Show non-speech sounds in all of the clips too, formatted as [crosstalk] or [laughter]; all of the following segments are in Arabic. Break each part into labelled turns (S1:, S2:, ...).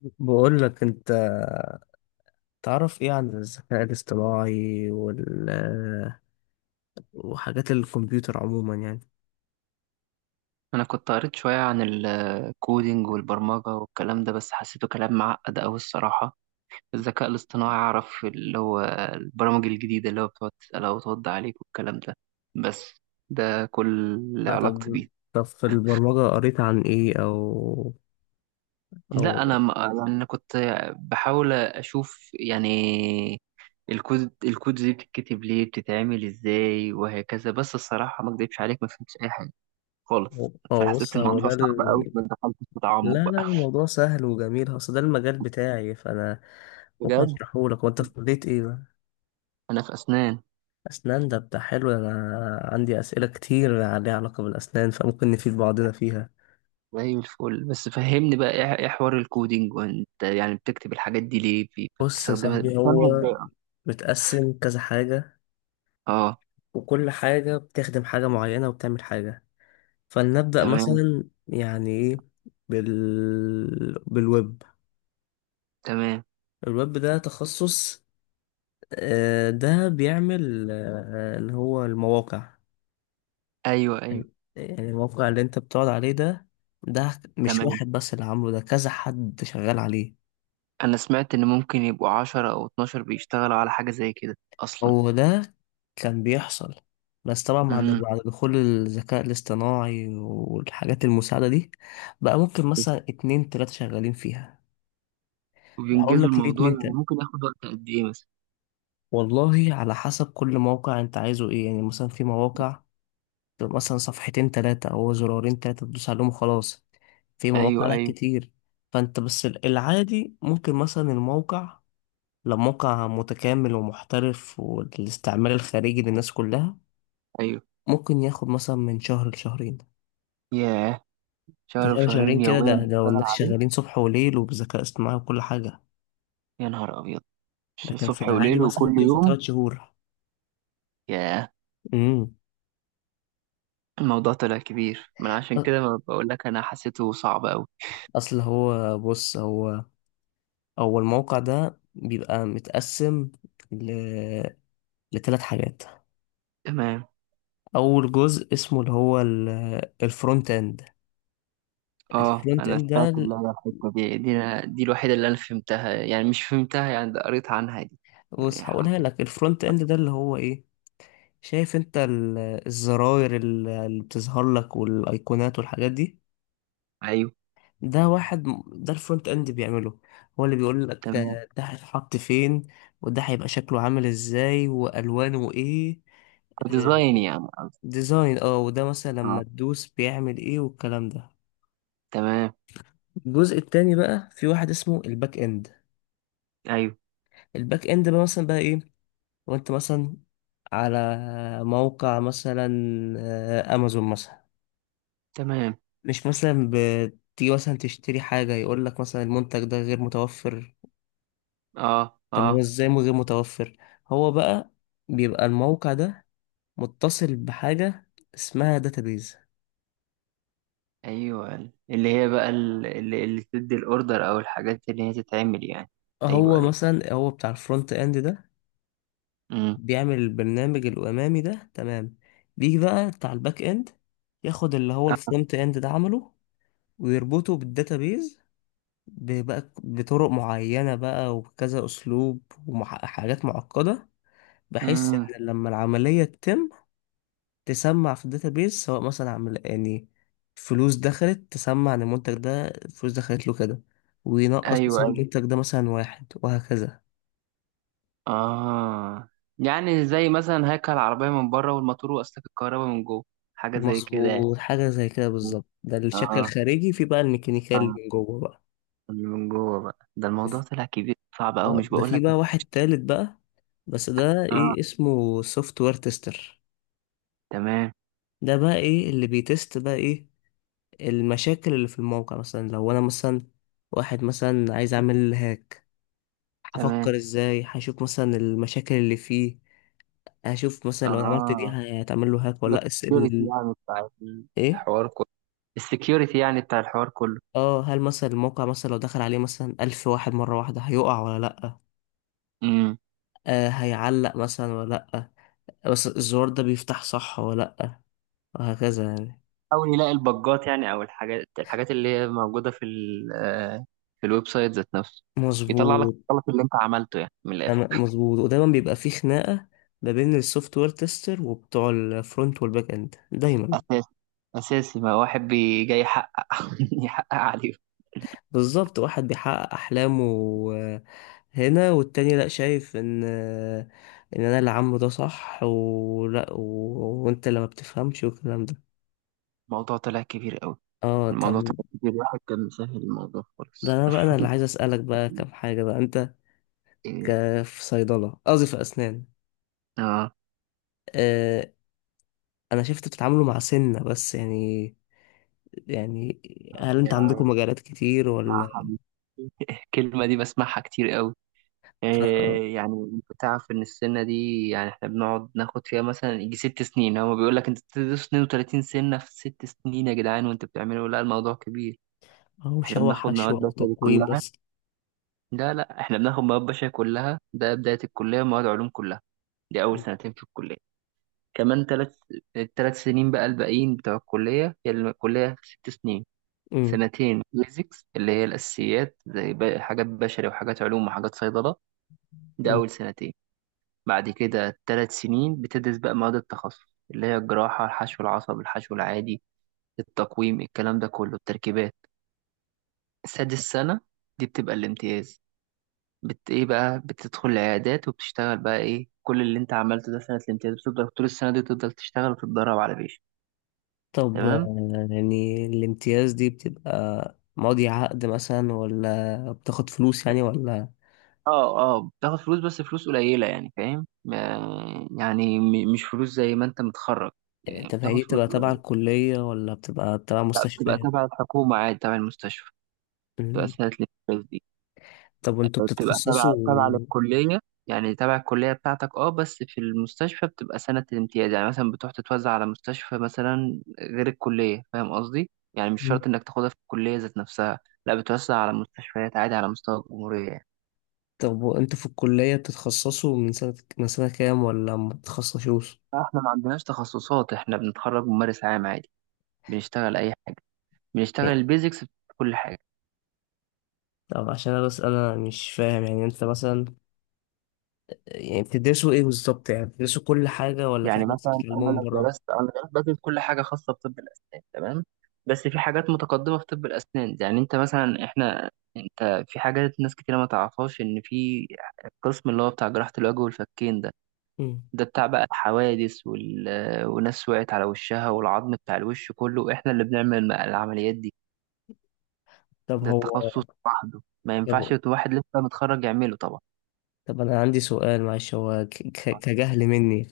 S1: بقول لك انت، تعرف ايه عن الذكاء الاصطناعي وحاجات الكمبيوتر عموما يعني؟
S2: أنا كنت قريت شوية عن الكودينج والبرمجة والكلام ده، بس حسيته كلام معقد أوي الصراحة. الذكاء الاصطناعي أعرف اللي هو البرامج الجديدة اللي هو بتقعد تسألها وترد عليك والكلام ده. بس ده كل اللي
S1: لا
S2: علاقتي
S1: طب،
S2: بيه.
S1: طب في البرمجة قريت عن ايه؟ او
S2: لا أنا ما أنا كنت بحاول أشوف يعني الكود دي بتتكتب ليه بتتعمل إزاي وهكذا. بس الصراحة ما أكدبش عليك، ما فهمتش أي حاجة خالص.
S1: او
S2: فحسيت
S1: بص، هو
S2: الموضوع [laughs]
S1: ده
S2: صعب أوي،
S1: ال...
S2: ما دخلتش في تعمق
S1: لا لا،
S2: بقى.
S1: الموضوع سهل وجميل، اصل ده المجال بتاعي، فانا ممكن
S2: بجد.
S1: اشرحه لك. وانت في كلية ايه بقى؟
S2: أنا في أسنان.
S1: اسنان؟ ده بتاع حلو، انا عندي اسئلة كتير ليها علاقة بالاسنان، فممكن نفيد بعضنا فيها.
S2: زي الفل، بس فهمني بقى إيه حوار الكودينج، وانت يعني بتكتب الحاجات دي ليه،
S1: بص يا
S2: بتستخدمها
S1: صاحبي،
S2: بتفهمها
S1: هو
S2: ازاي؟
S1: متقسم كذا حاجة،
S2: اه.
S1: وكل حاجة بتخدم حاجة معينة وبتعمل حاجة. فلنبدأ
S2: تمام.
S1: مثلا، يعني ايه بال... بالويب؟
S2: تمام.
S1: الويب ده تخصص، ده بيعمل اللي هو المواقع.
S2: ايوه، ايوه.
S1: يعني الموقع اللي انت بتقعد عليه ده، ده مش
S2: تمام.
S1: واحد بس اللي عامله، ده كذا حد شغال عليه.
S2: انا سمعت ان ممكن يبقوا 10 او 12 بيشتغلوا على حاجة زي كده اصلا.
S1: هو ده، كان بيحصل، بس طبعا بعد
S2: امم.
S1: دخول الذكاء الاصطناعي والحاجات المساعدة دي، بقى ممكن مثلا اتنين تلاتة شغالين فيها. هقول
S2: وبينجزوا
S1: لك ليه
S2: الموضوع،
S1: اتنين
S2: يعني
S1: تاني.
S2: ممكن ياخد وقت قد ايه مثلا؟
S1: والله على حسب كل موقع، انت عايزه ايه؟ يعني مثلا في مواقع تبقى مثلا صفحتين تلاتة او زرارين تلاتة تدوس عليهم وخلاص. في
S2: ايوه،
S1: مواقع لك
S2: ايوه.
S1: كتير، فانت بس ال- العادي ممكن مثلا الموقع، لو موقع متكامل ومحترف والاستعمال الخارجي للناس كلها،
S2: ايوه.
S1: ممكن ياخد مثلا من شهر لشهرين.
S2: ياه.
S1: ده
S2: شهر
S1: كام؟ شهرين
S2: وشهرين
S1: كده؟
S2: يوميا
S1: ده لو
S2: بتشتغل
S1: الناس
S2: عليه؟
S1: شغالين صبح وليل وبذكاء اصطناعي وكل حاجة.
S2: يا نهار ابيض.
S1: لكن في
S2: صبح
S1: العادي
S2: وليل
S1: مثلا
S2: وكل
S1: ممكن ياخد
S2: يوم.
S1: تلات شهور.
S2: ياه.
S1: امم.
S2: الموضوع طلع كبير، من عشان كده ما بقول لك انا حسيته صعب قوي.
S1: اصل هو بص، هو الموقع ده بيبقى متقسم ل... لثلاث حاجات.
S2: تمام.
S1: اول جزء اسمه اللي هو ال... الفرونت اند.
S2: اه،
S1: الفرونت
S2: انا
S1: اند
S2: سمعت اللي هي الحته دي، دي الوحيده اللي انا فهمتها، يعني مش فهمتها يعني، ده قريت عنها دي.
S1: بص
S2: يعني
S1: هقولها
S2: ح-
S1: لك، الفرونت اند ده اللي هو ايه؟ شايف انت ال... الزراير اللي بتظهر لك والايقونات والحاجات دي؟
S2: ايوه.
S1: ده واحد ده الفرونت اند بيعمله. هو اللي بيقول لك
S2: تمام.
S1: ده هيتحط فين، وده هيبقى شكله عامل ازاي والوانه ايه. آه،
S2: كديزاين يعني قصدي.
S1: ديزاين اه، وده مثلا لما
S2: اه.
S1: تدوس بيعمل ايه والكلام ده.
S2: تمام.
S1: الجزء التاني بقى في واحد اسمه الباك اند.
S2: ايوه.
S1: الباك اند بقى مثلا بقى ايه؟ وانت مثلا على موقع مثلا امازون مثلا،
S2: تمام.
S1: مش مثلا بتيجي مثلا تشتري حاجة، يقول لك مثلا المنتج ده غير متوفر.
S2: اه.
S1: طب هو
S2: اه.
S1: ازاي مو غير متوفر؟ هو بقى بيبقى الموقع ده متصل بحاجة اسمها داتابيز.
S2: ايوه، اللي هي بقى اللي تدي الاوردر او الحاجات اللي هي تتعمل يعني. ايوه،
S1: هو
S2: ايوه.
S1: مثلا، هو بتاع الفرونت اند ده
S2: امم.
S1: بيعمل البرنامج الامامي ده، تمام؟ بيجي بقى بتاع الباك اند، ياخد اللي هو الفرونت اند ده عمله ويربطه بالداتابيز، بقى بطرق معينة بقى وكذا اسلوب وحاجات معقدة، بحيث
S2: امم.
S1: ان لما العملية تتم، تسمع في الداتابيز، سواء مثلا عمل يعني فلوس دخلت، تسمع ان المنتج ده فلوس دخلت له كده، وينقص
S2: ايوه،
S1: مثلا
S2: ايوه.
S1: المنتج ده مثلا واحد، وهكذا.
S2: اه. يعني زي مثلا هيكل العربيه من بره، والموتور واسلاك الكهرباء من جوه. حاجه زي كده يعني.
S1: مظبوط، حاجة زي كده بالظبط، ده الشكل
S2: اه.
S1: الخارجي. في بقى الميكانيكال
S2: آه.
S1: من جوه بقى.
S2: اللي من جوه بقى، ده الموضوع طلع كبير صعب أوي مش
S1: ده
S2: بقول
S1: في
S2: لك.
S1: بقى واحد تالت بقى، بس ده
S2: اه.
S1: ايه اسمه؟ سوفت وير تيستر.
S2: تمام.
S1: ده بقى ايه اللي بيتست بقى؟ ايه المشاكل اللي في الموقع، مثلا لو انا مثلا واحد مثلا عايز اعمل هاك،
S2: تمام.
S1: هفكر ازاي، هشوف مثلا المشاكل اللي فيه، هشوف مثلا لو انا عملت دي
S2: اه.
S1: هتعمل له هاك ولا
S2: ده
S1: لأ. اس
S2: السكيورتي
S1: ال
S2: يعني بتاع
S1: ايه؟
S2: الحوار كله. السكيورتي يعني بتاع الحوار كله
S1: اه، هل مثلا الموقع مثلا لو دخل عليه مثلا ألف واحد مرة واحدة هيقع ولا لأ،
S2: امم.
S1: آه هيعلق مثلا ولا لأ، بس الزرار ده بيفتح صح ولا لأ، وهكذا يعني.
S2: حاول يلاقي البجات يعني، او الحاجات اللي هي موجودة في ال آه، في الويب سايت ذات نفسه. يطلع لك
S1: مظبوط،
S2: الغلط اللي انت عملته يعني من الاخر.
S1: تمام، مظبوط. ودايما بيبقى فيه خناقة ما بين السوفت وير تيستر وبتوع الفرونت والباك اند دايما.
S2: اساسي. اساسي، ما واحد بي جاي يحقق [laughs] يحقق عليه.
S1: بالظبط، واحد بيحقق أحلامه آه، هنا، والتاني لأ، شايف إن إن أنا اللي عامله ده صح ولأ، وأنت اللي ما بتفهمش والكلام ده.
S2: الموضوع طلع كبير قوي.
S1: اه
S2: الموضوع
S1: طب،
S2: طلع كبير، الواحد كان مسهل الموضوع
S1: ده
S2: خالص.
S1: أنا بقى أنا اللي عايز أسألك بقى كام حاجة بقى. أنت
S2: إيه.
S1: في صيدلة، قصدي في أسنان.
S2: اه.
S1: آه، انا شفت بتتعاملوا مع سنة بس يعني، يعني هل انت عندكم
S2: يعني
S1: مجالات كتير ولا
S2: بصراحة الكلمة دي بسمعها كتير قوي.
S1: ف-
S2: إيه يعني، انت تعرف ان السنة دي يعني احنا بنقعد ناخد فيها مثلا يجي 6 سنين. هو بيقول لك انت بتدرس 32 سنة في 6 سنين يا جدعان وانت بتعملوا؟ لا الموضوع كبير.
S1: او
S2: احنا
S1: شوح
S2: بناخد
S1: حشو
S2: مواد
S1: او
S2: بشري
S1: تقويم
S2: كلها.
S1: بس؟
S2: لا لا، احنا بناخد مواد بشري كلها، ده بداية الكلية، ومواد علوم كلها. دي أول سنتين في الكلية. كمان ثلاث الثلاث سنين بقى الباقيين بتوع الكلية. هي الكلية 6 سنين.
S1: امم.
S2: سنتين بيزكس، اللي هي الأساسيات، زي حاجات بشري وحاجات علوم وحاجات صيدلة. ده
S1: امم.
S2: أول سنتين. بعد كده 3 سنين بتدرس بقى مواد التخصص، اللي هي الجراحة، الحشو العصب، الحشو العادي، التقويم، الكلام ده كله، التركيبات. سادس سنة دي بتبقى الامتياز. بت ايه بقى، بتدخل العيادات وبتشتغل بقى ايه كل اللي انت عملته ده. سنة الامتياز بتفضل طول السنة دي تفضل تشتغل وتتدرب على بيش.
S1: طب
S2: تمام.
S1: يعني الامتياز دي بتبقى ماضي عقد مثلا ولا بتاخد فلوس يعني ولا؟
S2: اه اه، بتاخد فلوس بس فلوس قليلة يعني، فاهم؟ مش فلوس زي ما انت متخرج، يعني
S1: طب هي
S2: بتاخد
S1: دي
S2: فلوس
S1: بتبقى تبع
S2: قليلة.
S1: الكلية ولا بتبقى تبع
S2: لا بتبقى
S1: مستشفيات؟
S2: تبع الحكومة عادي، تبع المستشفى. بتبقى
S1: أمم.
S2: سنة الفلوس دي.
S1: طب وانتوا
S2: بتبقى تبع
S1: بتتخصصوا؟
S2: للكلية. يعني تبع الكلية بتاعتك اه، بس في المستشفى بتبقى سنة الامتياز، يعني مثلا بتروح تتوزع على مستشفى مثلا غير الكلية، فاهم قصدي؟ يعني مش
S1: أمم.
S2: شرط انك تاخدها في الكلية ذات نفسها. لا بتوزع على مستشفيات عادي على مستوى الجمهورية يعني.
S1: طب وانتوا في الكلية بتتخصصوا من سنة، من سنة كام؟ ولا ما بتتخصصوش؟
S2: احنا ما عندناش تخصصات، احنا بنتخرج ممارس عام عادي. بنشتغل اي حاجه. بنشتغل البيزكس في كل حاجه.
S1: طب عشان انا بس انا مش فاهم، يعني انت مثلا، يعني بتدرسوا ايه بالظبط؟ يعني بتدرسوا كل حاجة ولا في
S2: يعني
S1: حاجات
S2: مثلا انا
S1: بتتعلموها من
S2: لو
S1: بره؟
S2: درست، انا درست بدرس كل حاجه خاصه بطب الاسنان تمام. بس في حاجات متقدمه في طب الاسنان، يعني انت مثلا احنا، انت في حاجات ناس كتير ما تعرفهاش ان في القسم اللي هو بتاع جراحه الوجه والفكين ده.
S1: مم.
S2: ده بتاع بقى الحوادث وناس وقعت على وشها والعظم بتاع الوش كله احنا اللي بنعمل العمليات دي.
S1: طب
S2: ده
S1: هو،
S2: التخصص لوحده ما ينفعش
S1: طب،
S2: واحد لسه متخرج يعمله طبعا.
S1: طب انا عندي سؤال معلش، هو ك... كجهل مني،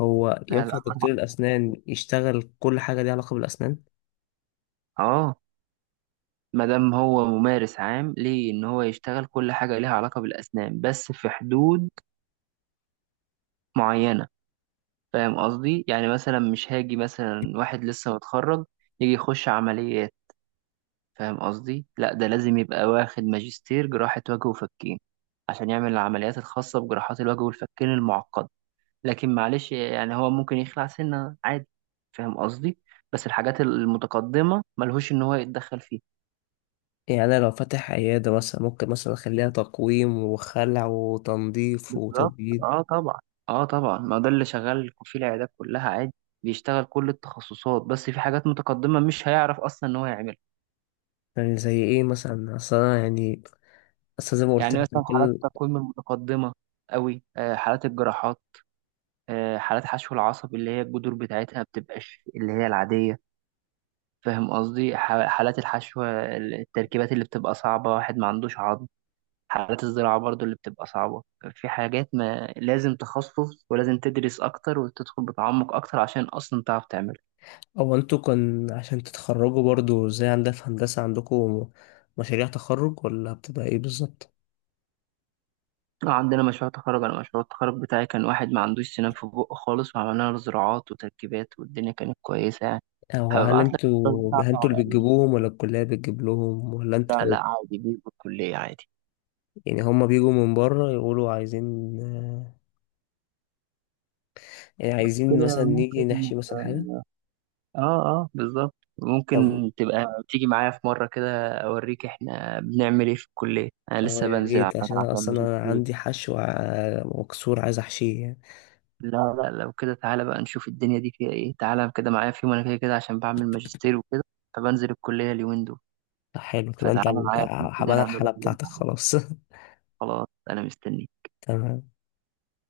S1: هو
S2: لا
S1: ينفع
S2: لا.
S1: دكتور الاسنان يشتغل كل حاجة ليها علاقة بالاسنان؟
S2: اه، ما دام هو ممارس عام ليه ان هو يشتغل كل حاجه ليها علاقه بالاسنان، بس في حدود معينه. فاهم قصدي؟ يعني مثلا مش هاجي مثلا واحد لسه متخرج يجي يخش عمليات، فاهم قصدي؟ لا، ده لازم يبقى واخد ماجستير جراحه وجه وفكين عشان يعمل العمليات الخاصه بجراحات الوجه والفكين المعقده. لكن معلش يعني هو ممكن يخلع سنه عادي، فاهم قصدي؟ بس الحاجات المتقدمه ملهوش ان هو يتدخل فيها.
S1: يعني انا لو فاتح عيادة مثلا، ممكن مثلا اخليها تقويم وخلع وتنظيف
S2: بالظبط،
S1: وتبييض؟
S2: اه طبعا. اه طبعا، ما ده اللي شغال في العيادات كلها عادي. بيشتغل كل التخصصات، بس في حاجات متقدمة مش هيعرف اصلا ان هو يعملها.
S1: يعني زي ايه مثلا؟ اصل انا يعني، اصل زي ما قلت
S2: يعني
S1: لك.
S2: مثلا حالات التقويم المتقدمة قوي، آه، حالات الجراحات، آه، حالات حشو العصب اللي هي الجذور بتاعتها بتبقاش اللي هي العادية، فاهم قصدي؟ حالات الحشو، التركيبات اللي بتبقى صعبة، واحد ما عندوش عظم. حالات الزراعة برضو اللي بتبقى صعبة. في حاجات ما، لازم تخصص ولازم تدرس أكتر وتدخل بتعمق أكتر عشان أصلا تعرف تعمل.
S1: او انتوا كان عشان تتخرجوا برضو زي عندنا في هندسة، عندكم مشاريع تخرج ولا بتبقى ايه بالظبط؟
S2: اه عندنا مشروع تخرج. انا مشروع التخرج بتاعي كان واحد ما عندوش سنان في بقه خالص، وعملنا له زراعات وتركيبات والدنيا كانت كويسة يعني.
S1: او هل
S2: هبعت لك الصور
S1: انتوا،
S2: بتاعته
S1: هل انتوا اللي
S2: على
S1: بتجيبوهم ولا الكلية بتجيب لهم ولا
S2: لا
S1: انتوا؟
S2: لا عادي بيه الكلية عادي.
S1: يعني هما بيجوا من بره يقولوا عايزين يعني عايزين
S2: كده
S1: مثلا نيجي
S2: ممكن،
S1: نحشي مثلا حاجة؟
S2: اه. اه آه، بالظبط.
S1: طب
S2: ممكن تبقى تيجي معايا في مرة كده اوريك احنا بنعمل ايه في الكلية، انا
S1: اه
S2: لسه
S1: يا
S2: بنزل على
S1: ريت، عشان
S2: فكرة
S1: انا
S2: عشان
S1: اصلا انا
S2: ماجستير.
S1: عندي حشو وكسور عايز احشيه يعني.
S2: لا لا، لو كده تعالى بقى نشوف الدنيا دي فيها ايه. تعالى كده معايا في يوم، انا كده كده عشان بعمل ماجستير وكده، فبنزل الكلية اليومين دول.
S1: طب حلو كده، انت
S2: فتعالى
S1: ال-
S2: معايا بكرة
S1: هبقى
S2: كده
S1: انا
S2: نعملها
S1: الحالة
S2: كده.
S1: بتاعتك خلاص. [laughs]
S2: خلاص أنا مستنيك.
S1: تمام.